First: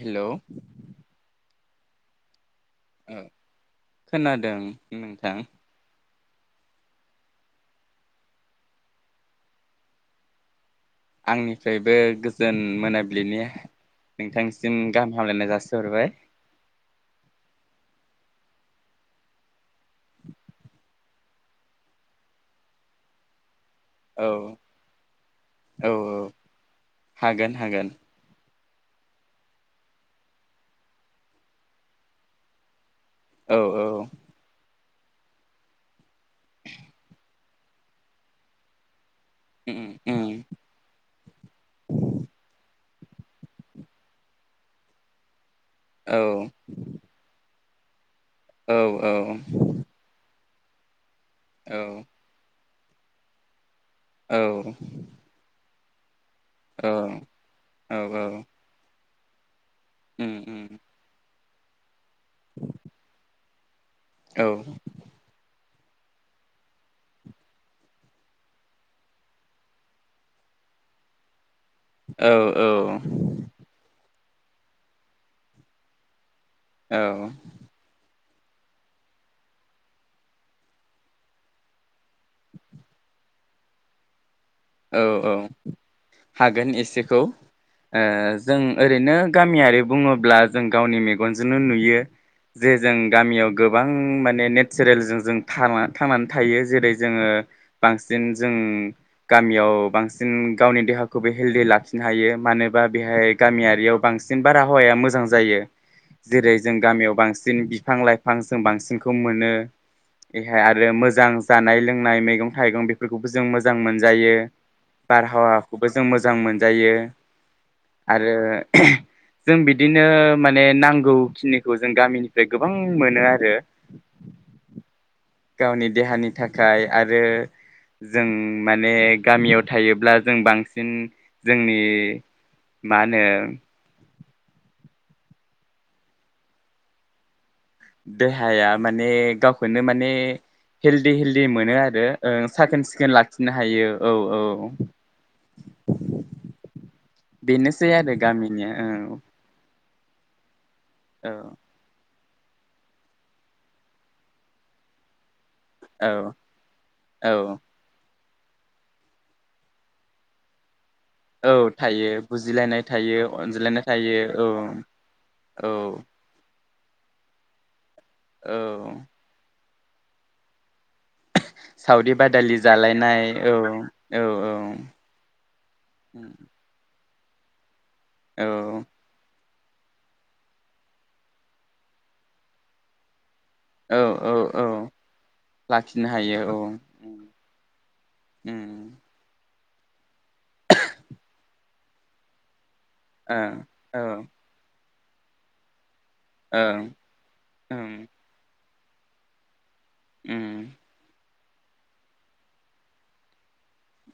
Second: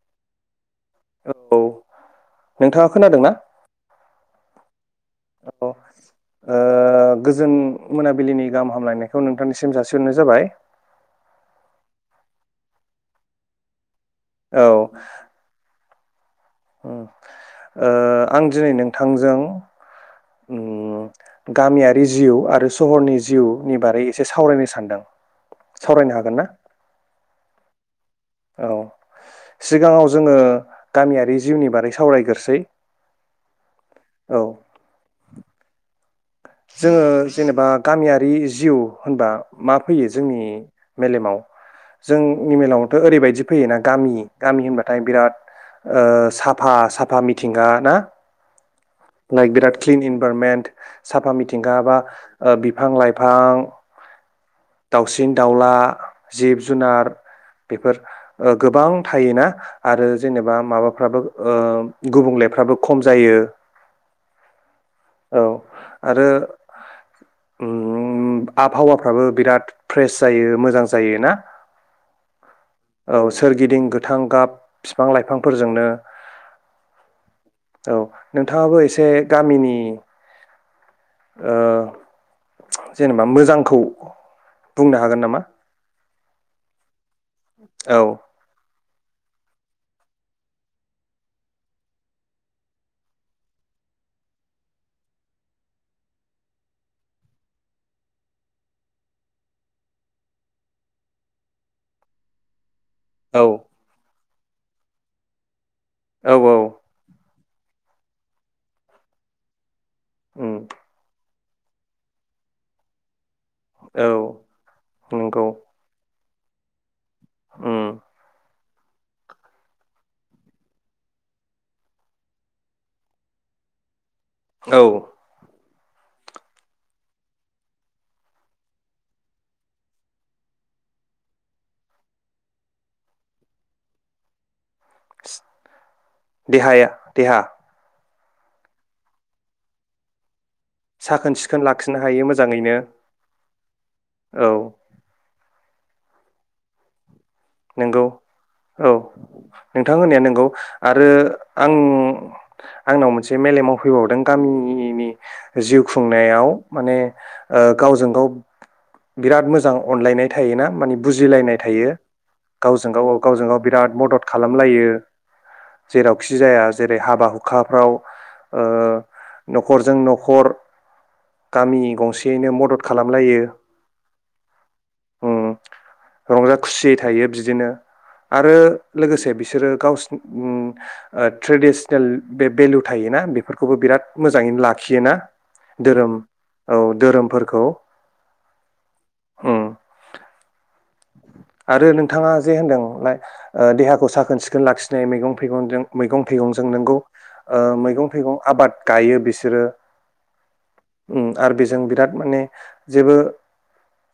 Hello औ नोंथाङा औ खोनादों ना खोनादों नोंथां? औ ओ गोजोन मोनाबिलिनि गाहाम हामलायनायखौ नोंथांनिसिम जासिहरनाय जाबाय। आंनिफ्रायबो गोजोन मोनाबिलिनि औ नोंथांनिसिम गाहाम हामलायनाय जासिहरबाय। ओ आं दिनै नोंथांजों उम गामियारि जिउ आरो सहरनि जिउ नि बारै एसे औ सावरायनो सानदों औ सावरायनो हागोन ना? हागोन हागोन औ सिगाङाव जोङो गामियारि जिउनि बारै सावरायग्रोसै। औ औ औ जोङो जेनेबा गामियारि जिउ होनबा मा उम फैयो उम जोंनि मेलेमाव जोंनि मेलाव ओरैबायदि फैयोना गामि गामि होनबाथाय बिराद ओ औ साफा साफा मिथिंगा ना? औ औ लाइक बिराद क्लिन इनभाइरमेन्ट। साफा मिथिंगा बा ओ बि बिफां लाइफां औ दाउसिन दाउला जिब औ जुनार बेफोर औ ओ गोबां थायोना। आरो उम जेनेबा उम माबाफ्राबो ओ गुबुंलेफ्राबो खम जायो। औ औ आरो उम आबहावाफ्राबो बिराद फ्रेस जायो मोजां जायो ना औ औ औ सोरगिदिं गोथां गाब बिफां लाइफांफोरजोंनो औ औ नोंथाङाबो एसे गामिनि ओ जेनेबा मोजांखौ बुंनो औ हागोन औ नामा? हागोन एसे खौ औ ओ जों ओरैनो गामियारि बुङोब्ला जों गावनि मेगनजोंनो नुयो जे जों गामियाव गोबां माने नेचारेलजों जों थां थांनानै थायो जेरै जोङो बांसिन जों गामियाव बांसिन गावनि देहाखौबो हेल्दि लाखिनो हायो मानो होन बा बेहाय औ गामियारियाव बांसिन न बारहावाया मोजां जायो। औ औ जेरै जों गामियाव बांसिन दिनै बिफां लाइफां जों बांसिनखौ मोनो उम बेहाय आरो मोजां जानाय लोंनाय मैगं थाइगं बेफोरखौबो जों मोजां औ जायो नंगौ बारहावाखौबो जों मोज जां मोनजायो उम आरो जों बिदिनो माने नांगौखिनिखौ जों गामिनिफ्राय गोबां मोनो आरो औ गावनि देहानि थाखाय आरो जों माने गामियाव थायोब्ला जों बांसिन जोंनि मा होनो देहाया देहा देहाया माने गावखौनो माने हेलदि साखोन हेलदि सिखोन मोनो लाखिनो आरो हायो मोजाङैनो साखोन सिखोन लाखि फिननो हायो औ बेनोसै नंगौ आरो गामिनिया औ नोंथां होन्नाया नोंगौ। आरो औ आं आंनाव मोनसे मेलेमाव फैबावदों गामिनि जिउ औ खुंनायाव माने औ ओ गावजों गाव बिराद मोजां अनलायनाय थायोना माने औ बुजिलायनाय थायो। बुजिलायनाय गावजों गाव थायो गावजों गाव अनज्लायनाय बिराद थायो मदद खालामलायो औ जेरावखि जाया। जाया जेरै हाबा हुखाफ्राव औ ओ न'खरजों न'खर गामि सावरि गंसेयैनो बादालि मदद जालायनाय खालामलायो औ औ औ उम रंजा खुसियै थायो बिदिनो औ आरो लोगोसे बे बिसोरो गावसि ओम ओ ट्रेदिसनेल बे भेलु थायोना फोरखौबो औ बिराद औ मोजाङैनो औ लाखियोना लाखिनो धोरोम हायो औ धोरोमफोरखौ उम ओम [unintelligible] आरो नोंथाङा जे ओं होनदों औ देहाखौ साखोन सिखोन लाखि मैगं थाइगंजों मैगं थाइगंजों ओं नोंगौ ओ ओं मैगं थाइगं आबाद गायो बिसोरो ओम आरो बेजों बिराद माने जेबो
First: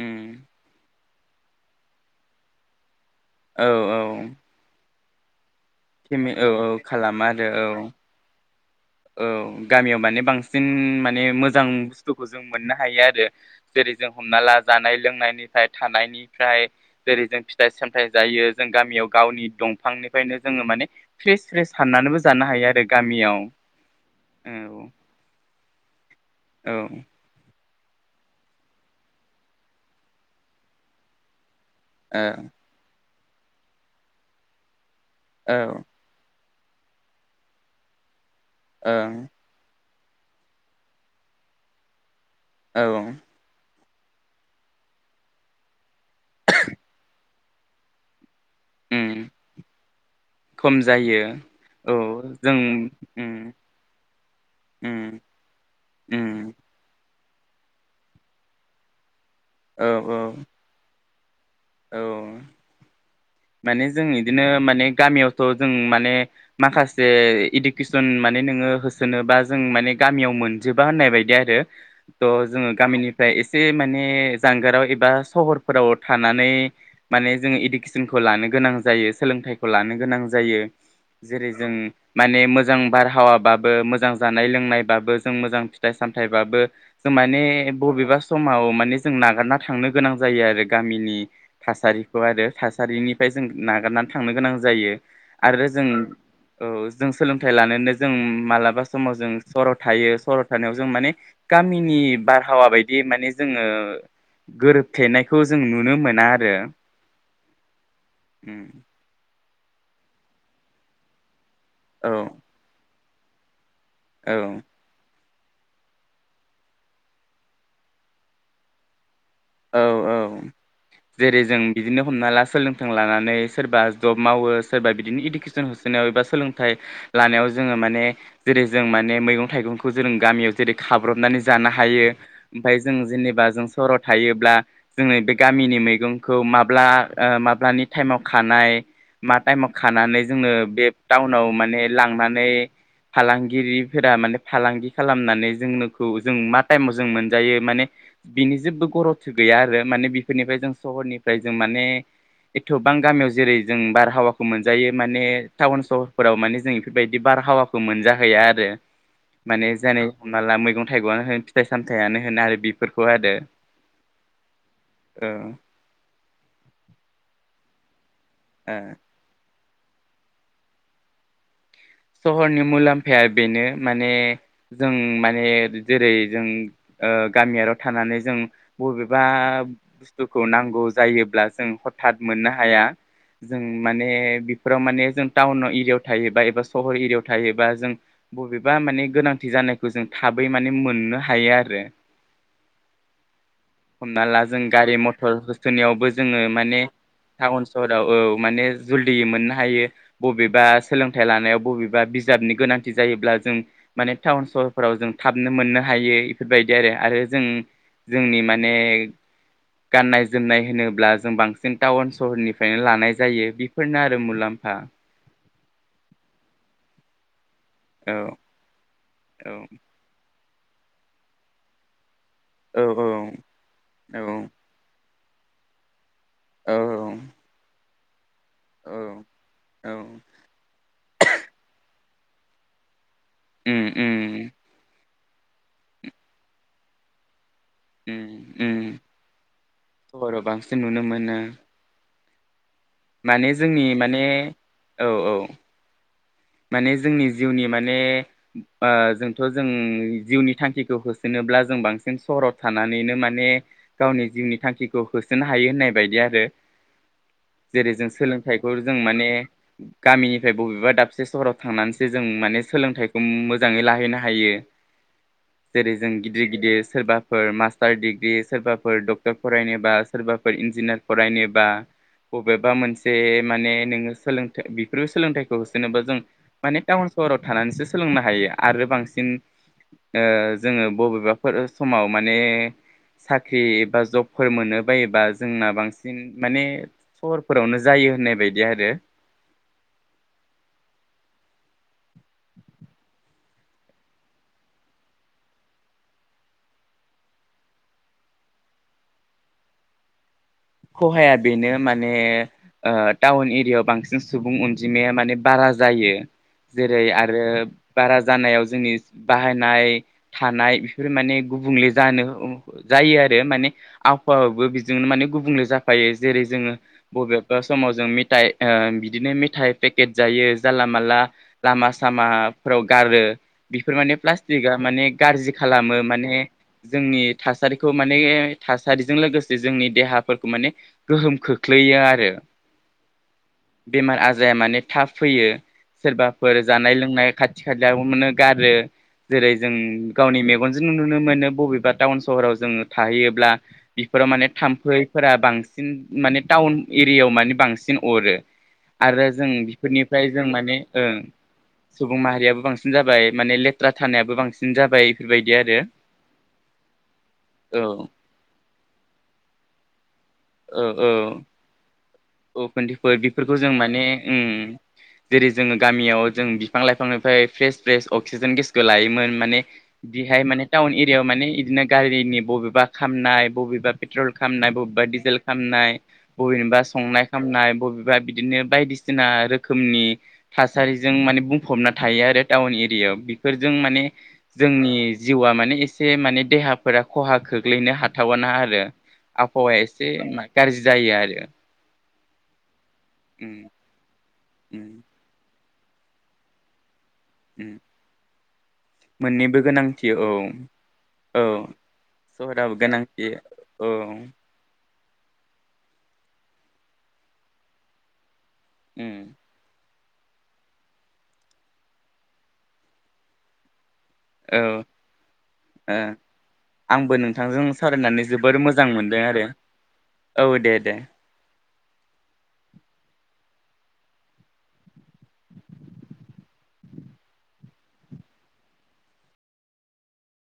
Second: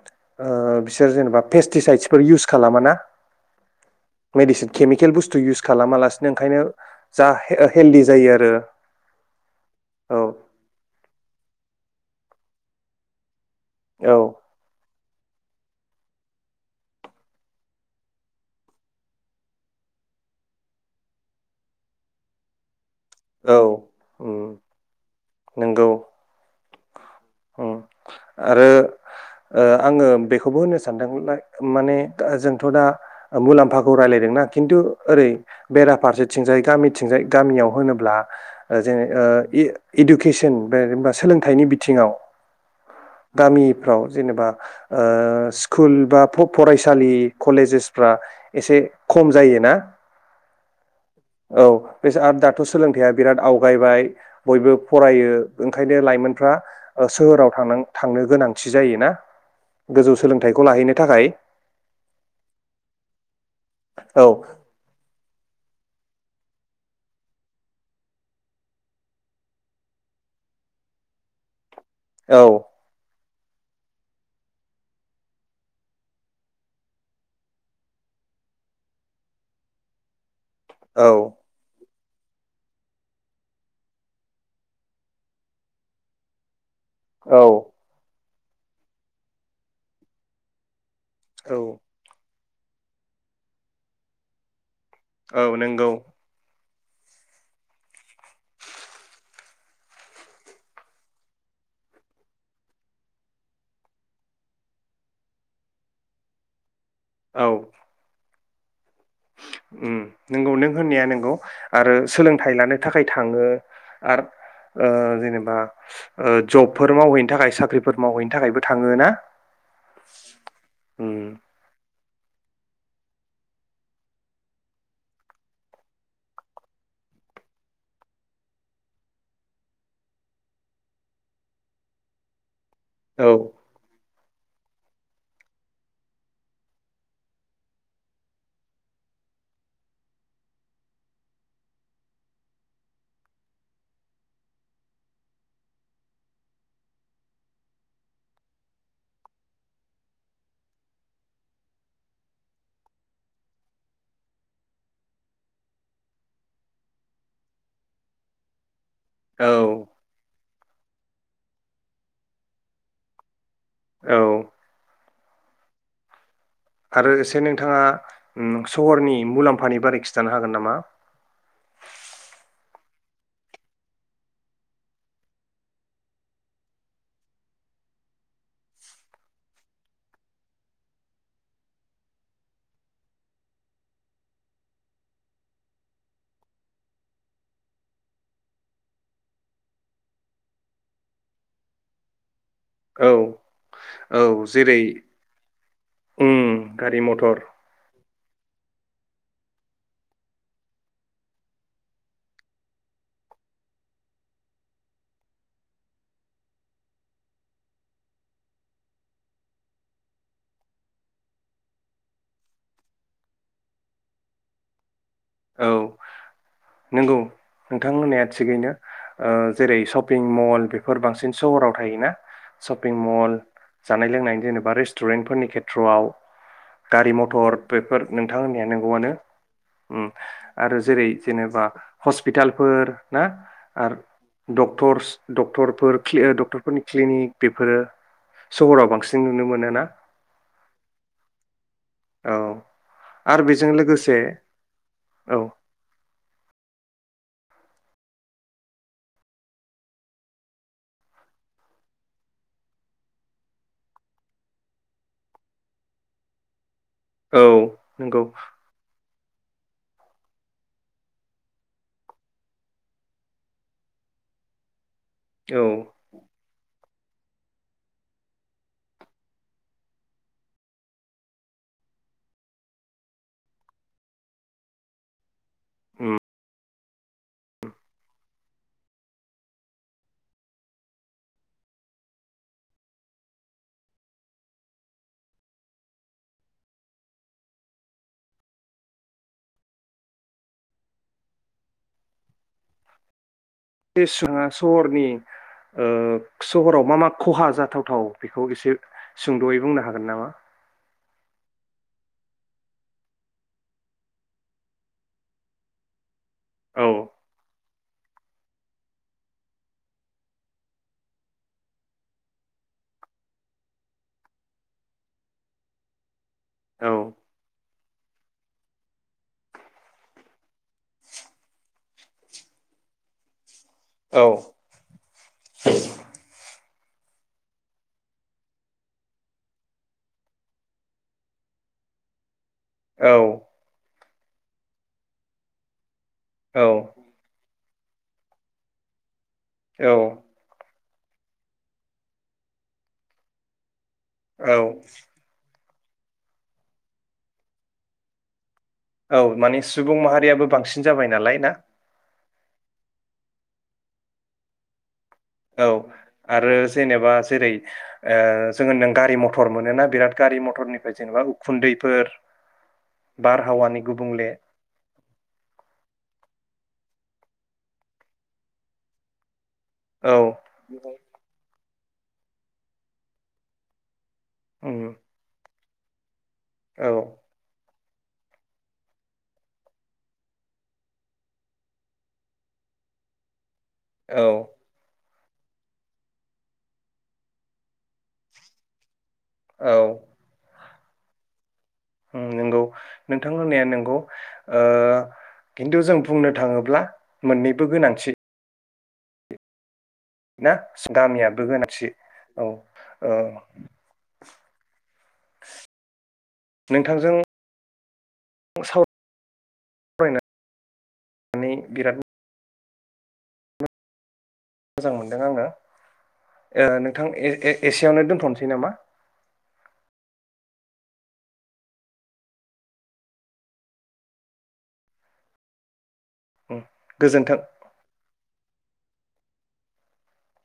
ओम ओ बिसोर जेनेबा पेस्टिसाइसफोर इउस खालामा ना औ औ खेल बुस्थु इउस खालामा लासिनो फेमि औ ओंखायनो औ खालामो जा आरो हेल- औ हेलडि जायो आरो औ गामियाव औ माने बांसिन माने मोजां मोजां बुस्थुखौ जों मोननो हायो आरो जेरै जों औ हमना ला जानाय लोंनाय बेनिफ्राय थानायनिफ्राय जेरै जों फिथाइ सामथाइ जायो जों गामियाव गावनि दंफांनिफ्रायनो जोङो माने फ्रेस फ्रेस हाननानैबो जानो हायो आरो गामियाव ए औ नोंगौ औ ओम आरो ओ आङो बेखौबो होनो सानदोंमोनलाय माने औ जोंथ' दा मुलाम्फाखौ रायलायदोंना खिन्थु ओरै औ बेराफारसे थिंजाय गामिथिंजाय गामियाव होनोब्ला ओ औ जेन ओ इ इडुकेसन बा सोलोंथाइनि बिथिङाव औ फाव जेनेबा ओ स्कुल बा फ -फरायसालि कलेजेस फ्रा एसे उम खम जायो ना खम जायो औ बे जों दाथ' सोलोंथाइया उम बिराद आवगायबाय बयबो उम फरायो ओंखायनो लाइमोनफ्रा उम सोहोराव थां थांनो गोनांथि जायोना औ गोजौ सोलोंथाइखौ लाहैनो थाखाय औ माने जों औ इदिनो माने गामियाव थ' जों माने माखासे इडुकेसन माने नोङो होसोनबा जों माने गामियाव मोनजोबा होननाय बायदि आरो औ थ' जोङो गामिनि ओमफाय एसे माने जानगाराव एबा सहरफोराव थानानै माने जों इडुकेस न खौ लानो गोनां जायो सोलोंथाइखौ लानो गोनां जायो औ जायो जेरै जों माने मोजां बारहावाबाबो मोजां जानाय लोंनायबाबो जों मोजां फिथाइ सामथायाइबाबो जों औ माने बबेबा स समाव माने जों नागारना थांनो गोनां जायो आरो गामिनि औ थासारिखौ आरो थासारिनिफ्राय जों नागारनानै थांनो गोनां जायो औ आरो नंगौ जोंङो औ जों सोलोंथाइ लानोनो जों मालाबा समाव जों सराव थायो सराव थानायाव जों माने गामिनि बारहावा बायदि माने जोङो गोरोबथेनायखौ जों नुनो मोना आरो औ उम उम नोंगौ नों होननाया नोंगौ। आरो औ सोलोंथाइ लानो थाखाय थाङो आरो ओ जेनबा बा ओ जबफोर मावहैनो थाखाय साख्रिफोर मावहैनो थाखायबो थाङो ना औ औ उम जेरै जों बि बिदिनो हमना ला सोलोंथों लानानै सोरबा जब मावो सोरबा बिदिनो इडुकेसन होसोनायाव एबा सोलोंथाइ लानायाव जोङो माने जेरै जों माने मैगं थाइगंखौ जों गामियाव जेरै खाब्र'बनानै जानो हायो ओमफाय जों औ जेनेबा जों सरत थायोब्ला जोङो बे गामिनि मैगंखौ माब्ला ओ माब्लानि टाइमाव खानाय मा टाइमाव खानानै जोंङनो बे टाउनाव माने लांनानै फालांगिरिफोरा माने फालांगि खालामनानै जोंनोखौ जों मा टाइमाव जों मोनजायो माने बिनि जेबो खरफसो गैया आरो माने बेफोरनिफ्राय जों सहरनिफ्राय जों माने एथ'बां गामियाव जेरै जों बारहावाखौ मोनजायो माने टाउन सहरफोराव माने जों बेफोरबायदि बारहावाखौ मोनजाहैया आरो औ माने जानै माला मैगं थाइगंनो होन फिथाइ सामथायाइयानो होन आरो बेफोरखौ आरो औ ओं आरो एसे नोंथाङा उम ओ सहरनि मुलामफा फानि बारै खिन्थानो हागोन नामा सहरनि मुलाम्फाया बेनो माने जों माने जेरै जों ओ गामियारियाव थानानै जों बबेबा बुस्थुखौ नांगौ जायोब्ला जों हथात मोननो हाया जों माने बेफोराव माने जों टाउन एरियायाव थायोबा एबा सहर एरियायाव थायोबा जों बबेबा माने गोनांथि जानायखौ जों थाबै माने मोननो हायो आरो औ औ हमना ला जों जेरै गारि मथर होसोनोनायावबो उम जोङो माने गारि मथर टाउन सहराव औ माने जलदियै मोननो हायो बबेबा सोलोंथाइ लानायाव बबेबा बिजाबनि गोनांथि जायोब्ला जों माने टाउन सहरफोराव जों थाबनो मोननो हायो इफोरबायदि आरो आरो जों जोंनि माने गाननाय जोमनाय होनोब्ला जों बांसिन टाउन सहरनिफ्रायनो लानाय जायो बेफोरनो आरो मुलाम्फा औ नोंगौ। नोंथां औ होन्नाया थिगैनो औ जेरै शपिं मल बेफोर बांसिन सहराव थायोना। औ सपिं मल जानाय औ लोंनायनि जेनेबा रस टुरेन्टफोरनि खेथ्र'आव औ गारि मथर बेफोर नोंथां होननाया नंगौ आनो औ उम आरो जेरै जेनेबा हस्पिटालफोर ना उम आरो उम डक्टरस डक्टरफोर क्लि ओ डक्टरफोरनि क्लिनिक बेफोरो उम उम सहराव बांसिन नुनो मोनोना सहराव बांसिन नुनो मोनो औ आरो माने बेजों जोंनि लोगोसे माने औ औ माने जोंनि जिउनि माने ओ जोंथ' जों जिउनि थांखिखौ होसोनोब्ला जों बांसिन सहर थानानैनो माने गावनि जिउनि थांखिखौ होसोनो हायो होननाय बायदि आरो औ जेरै जों नंगौ सोलोंथाइखौ जों माने गामिनिफ्राय बबेबा दाबसे सहराव थांनानैसो जों माने सोलोंथाइखौ मोजाङै लाहैनो हायो औ जेरै जों गिदिर गिदिर सोरबाफोर मास्टार डिग्रि सोरबाफोर डक्टर फरायनोबा सोरबाफोर इन्जिनियार फरायनोबा बबेबा मोनसे माने नोङो सोलोंथाइ बेफोरो सोलोंथाइखौ जेनेबा जों माने टाउन सहराव थानानैसो सोलोंनो हायो आरो बांसिन ओ जोङो बबेबाफोर समाव माने साख्रि एबा जबफोर मोनो बायोबा जोंना बांसिन माने सहरफोरावनो जायो होननाय बायदि आरो एस ओ सहरनि ओ सहराव मा मा खहा जाथावथाव बेखौ एसे सुंद'यै बुंनो हागोन नामा खहाया बेनो माने ओ टाउन एरियायाव बांसिन सुबुं अनजिमाया माने बारा जायो औ जेरै आरो बारा जानायाव जोंनि बाहायनाय थानाय बेफोर माने गुबुंले जानो जायो आरो माने आबहावाबो बेजोंनो माने गुबुंले जाफायो। जेरै जोङो औ बबेबा समाव जों मेथाइ ओ बिदिनो मेथाइ पेकेट जायो जानला मानला लामा सामाफ्राव गारो। बेफोर माने औ प्लास्टिकआ माने गाज्रि खालामो माने जोंनि थासारिखौ माने थासारिजों लोगोसे जोंनि देहाफोरखौ माने गोहोम खोख्लैयो आरो। औ बेमार आजाया माने थाब फैयो। सोरबाफोर औ जानाय लोंनाय खाथि खाथि खालायावनो गारो। जेरै जों औ गावनि मेगन जों नुनो मोनो बबेबा टाउन सहराव जोङो थाहैयोब्ला। बेफोराव माने औ थाम्फै बांसिन माने टाउन एरियायाव माने बांसिन अरो औ आरो जों माने सुबुं बेफोरनिफ्राय जों माहारियाबो माने बांसिन ओ जाबाय नालाय ना सुबुं माहारियाबो बांसिन बांसिन जाबाय माने लेथ्रा थानायाबो बांसिन जाबाय। बेफोरबायदि औ आरो आरो जेनेबा जेरै औ ओ जों होनदों गारि मथर मोनोना बिराद गारि मथरनिफ्राय जेनेबा उखुन्दैफोर उखुनदैफोर बेफोरखौ जों बारहावानि माने गुबुंले ओम जेरै जोङो गामियाव जों बिफां लाइफांनिफ्राय फ्रेस फ्रेस अक्सिजेन गेसखौ लायोमोन माने औ बिहाय माने टाउन एरियायाव माने इदिनो गारिनि बबेबा खामनाय बबेबा पेट्रल खालामनाय उम बबेबा दिजेल खामनाय औ [unintelligible] खामनाय बबेबा बिदिनो बायदिसिना रोखोमनि थासारिजों माने बुंफबना थायो आरो टाउन एरियायाव। बेफोरजों माने औ जोंनि जिउआ माने एसे माने देहाफोरा खहा खोख्लैनो हाथावाना आरो। आबहावाया औ एसे गाज्रि जायो आरो नंगौ नोंथां उम होननाया नोंगौ। ओ उम खिन्थु जों बुंनो थाङोब्ला मोननैबो उम गोनांथि मोननैबो गोनां ना गामियाबो गोनांथि औ सहराबो ओ। गोनांथि औ नोंथांजों उम बायनानै बिराद मोजां औ मोनदों आङो ओ ओ नोंथां आंबो ए ए नोंथांजों एसेयावनो सालरायनानै दोनथ'नोसै जोबोर नामा? मोजां मोनबाय आरो औ दे दे उम गोजोन्थों